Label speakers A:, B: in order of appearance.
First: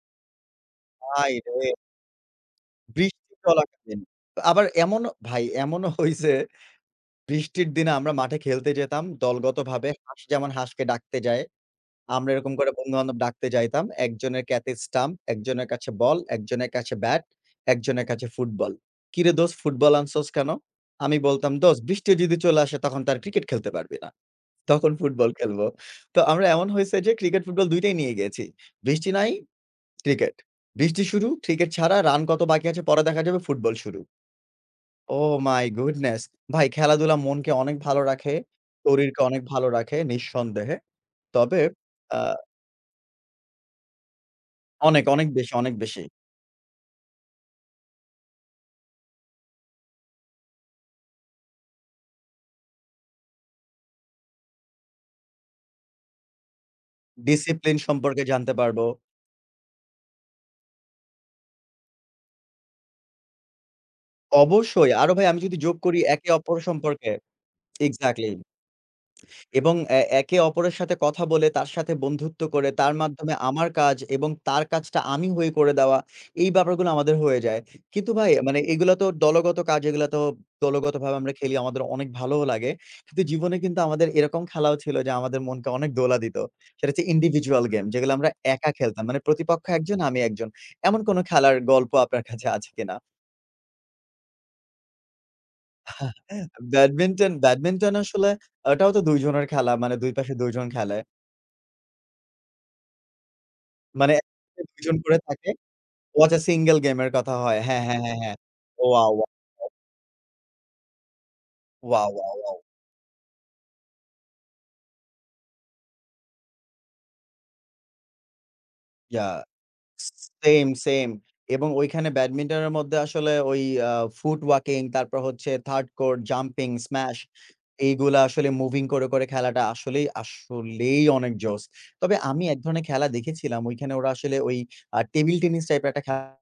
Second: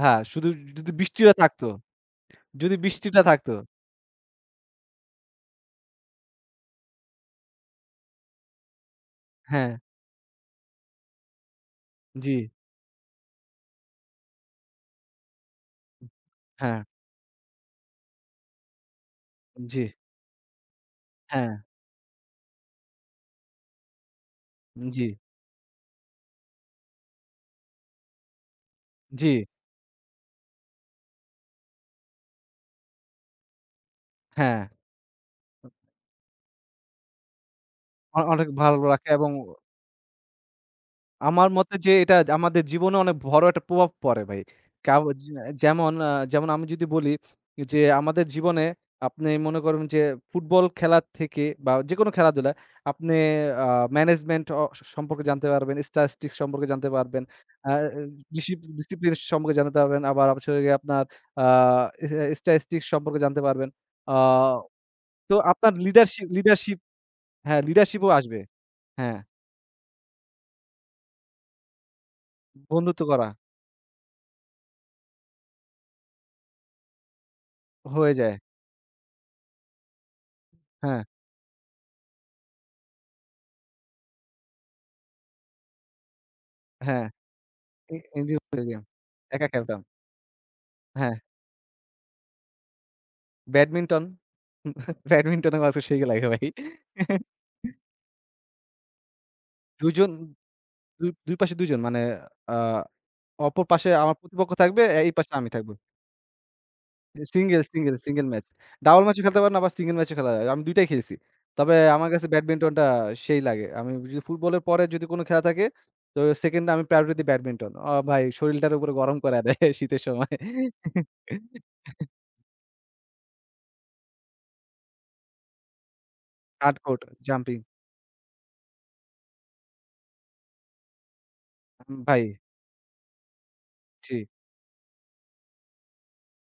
A: হ্যাঁ। শুধু য যদি বৃষ্টিটা
B: ভাইরে!
A: থাকতো, যদি বৃষ্টিটা
B: বৃষ্টি
A: থাকতো।
B: চলাকালীন। তো আবার এমনও ভাই এমনও হইসে, বৃষ্টির দিনে আমরা মাঠে খেলতে যেতাম
A: হ্যাঁ।
B: দলগতভাবে হাঁস যেমন হাঁসকে ডাকতে যায়। আমরা
A: জ্বি।
B: এরকম করে বন্ধুবান্ধব ডাকতে যাইতাম। ১ জনের কাছে স্ট্যাম্প, ১ জনের কাছে বল, ১ জনের
A: হ্যাঁ।
B: কাছে ব্যাট, ১ জনের কাছে ফুটবল। "কিরে দোস্ত
A: জ্বি।
B: ফুটবল আনছস কেন?" আমি বলতাম
A: হ্যাঁ।
B: "দোস্ত বৃষ্টি যদি চলে আসে তখন তো আর ক্রিকেট খেলতে পারবি না। তখন
A: জ্বি।
B: ফুটবল খেলব।" তো আমরা এমন হয়েছে যে ক্রিকেট-ফুটবল ২ টাই নিয়ে গিয়েছি। "বৃষ্টি নাই
A: জ্বি।
B: ক্রিকেট, বৃষ্টি শুরু ক্রিকেট ছাড়া রান কত বাকি আছে পরে দেখা যাবে ফুটবল শুরু।"
A: হ্যাঁ।
B: Oh my goodness. ভাই খেলাধুলা মনকে অনেক ভালো
A: অ
B: রাখে,
A: অনেক ভালো রাখে
B: শরীরকে
A: এবং
B: অনেক ভালো রাখে নিঃসন্দেহে।
A: আমার
B: তবে
A: মতে যে এটা
B: আ
A: আমাদের জীবনে অনেক বড় একটা প্রভাব পড়ে ভাই। কাউ
B: অনেক, অনেক
A: যে
B: বেশি, অনেক
A: যেমন
B: বেশি।
A: আ যেমন আমি যদি বলি যে আমাদের জীবনে আপনি মনে করুন যে ফুটবল খেলার থেকে বা যেকোনো খেলাধুলা আপনি আ ম্যানেজমেন্ট অ সম্পর্কে জানতে পারবেন Statistics সম্পর্কে জানতে পারবেন। আ
B: Discipline সম্পর্কে
A: ডিসি
B: জানতে পারবো।
A: Discipline সম্পর্কে জানাতে পারবেন আবার হচ্ছে হোল গিয়ে আপনার আ ইস টা Statistics সম্পর্কে জানতে পারবেন। আ
B: অবশ্যই আরো ভাই
A: তো
B: আমি যদি
A: আপনার
B: যোগ করি
A: লিডারশিপ,
B: একে অপরের
A: লিডারশিপ
B: সম্পর্কে
A: হ্যাঁ লিডারশিপ ও
B: এক্সাক্টলি।
A: আসবে। হ্যাঁ।
B: এবং এ একে অপরের সাথে কথা বলে তার সাথে বন্ধুত্ব করে তার
A: বন্ধুত্ব করা।
B: মাধ্যমে আমার কাজ এবং তার কাজটা আমি হয়ে করে দেওয়া এই ব্যাপারগুলো আমাদের হয়ে যায়। কিন্তু
A: হয়ে
B: ভাই,
A: যায়।
B: মানে এগুলো তো দলগত কাজ, এগুলা তো
A: হ্যাঁ।
B: দলগতভাবে আমরা খেলি আমাদের অনেক ভালোও লাগে। কিন্তু জীবনে কিন্তু আমাদের এরকম খেলাও ছিল যে আমাদের মনকে অনেক দোলা দিত। সেটা হচ্ছে
A: হ্যাঁ।
B: Individual game যেগুলো আমরা একা
A: [unintelligible]
B: খেলতাম। মানে
A: একা
B: প্রতিপক্ষ ১
A: খেলতাম।
B: জন আমি ১ জন। এমন কোন
A: হ্যাঁ।
B: খেলার গল্প আপনার কাছে আছে কিনা?
A: ব্যাডমিন্টন, ব্যাডমিন্টন আমার কাছে সেই লাগে ভাই।
B: ব্যাডমিন্টন, ব্যাডমিন্টন আসলে এটাও তো ২ জনের খেলা।
A: ২
B: মানে
A: জন,
B: ২ পাশে ২ জন খেলে।
A: ২, ২ পাশে ২ জন মানে আ অপর পাশে
B: মানে
A: আমার প্রতিপক্ষ
B: [unintelligible] ২
A: থাকবে
B: জন
A: এই
B: করে
A: পাশে
B: থাকে
A: আমি থাকব।
B: ও আচ্ছা সিঙ্গল গেমের কথা হয়।
A: সিঙ্গেল,
B: হ্যাঁ,
A: সিঙ্গেল,
B: হ্যাঁ, হ্যাঁ,
A: সিঙ্গেল
B: হ্যাঁ।
A: ম্যাচ। ডাবল
B: ওয়াও,
A: ম্যাচও
B: ওয়াও।
A: খেলতে পারেন আবার সিঙ্গল ম্যাচও খেলা যায়। আমি ২ টাই খেলছি। তবে আমার
B: ওয়াও,
A: কাছে
B: ওয়াও, ওয়াও।
A: ব্যাডমিন্টনটা সেই লাগে। আমি যদি ফুটবলের পরে যদি কোন খেলা থাকে তো সেকেন্ডে আমি প্রায়োরিটি ব্যাডমিন্টন। অ ভাই শরীরটারে পুরা গরম
B: ইয়াহ
A: কইরা দেয় শীতের সময়।
B: সেম, সেম এবং ঐখানে ব্যাডমিন্টনের মধ্যে আসলে ওই আ ফুট ওয়াকিং তারপর হচ্ছে third core, jumping,
A: Hardcore
B: smash
A: jumping
B: এগুলা আসলে মুভিং করে, করে খেলাটা আসলেই, আসলেই অনেক জোস।
A: উম
B: তবে
A: ভাই।
B: আমি ১ ধরনের খেলা দেখেছিলাম ঐখানে ওরা
A: জ্বি।
B: আসলে ওই আ টেবিল টেনিস টাইপের ১ টা খে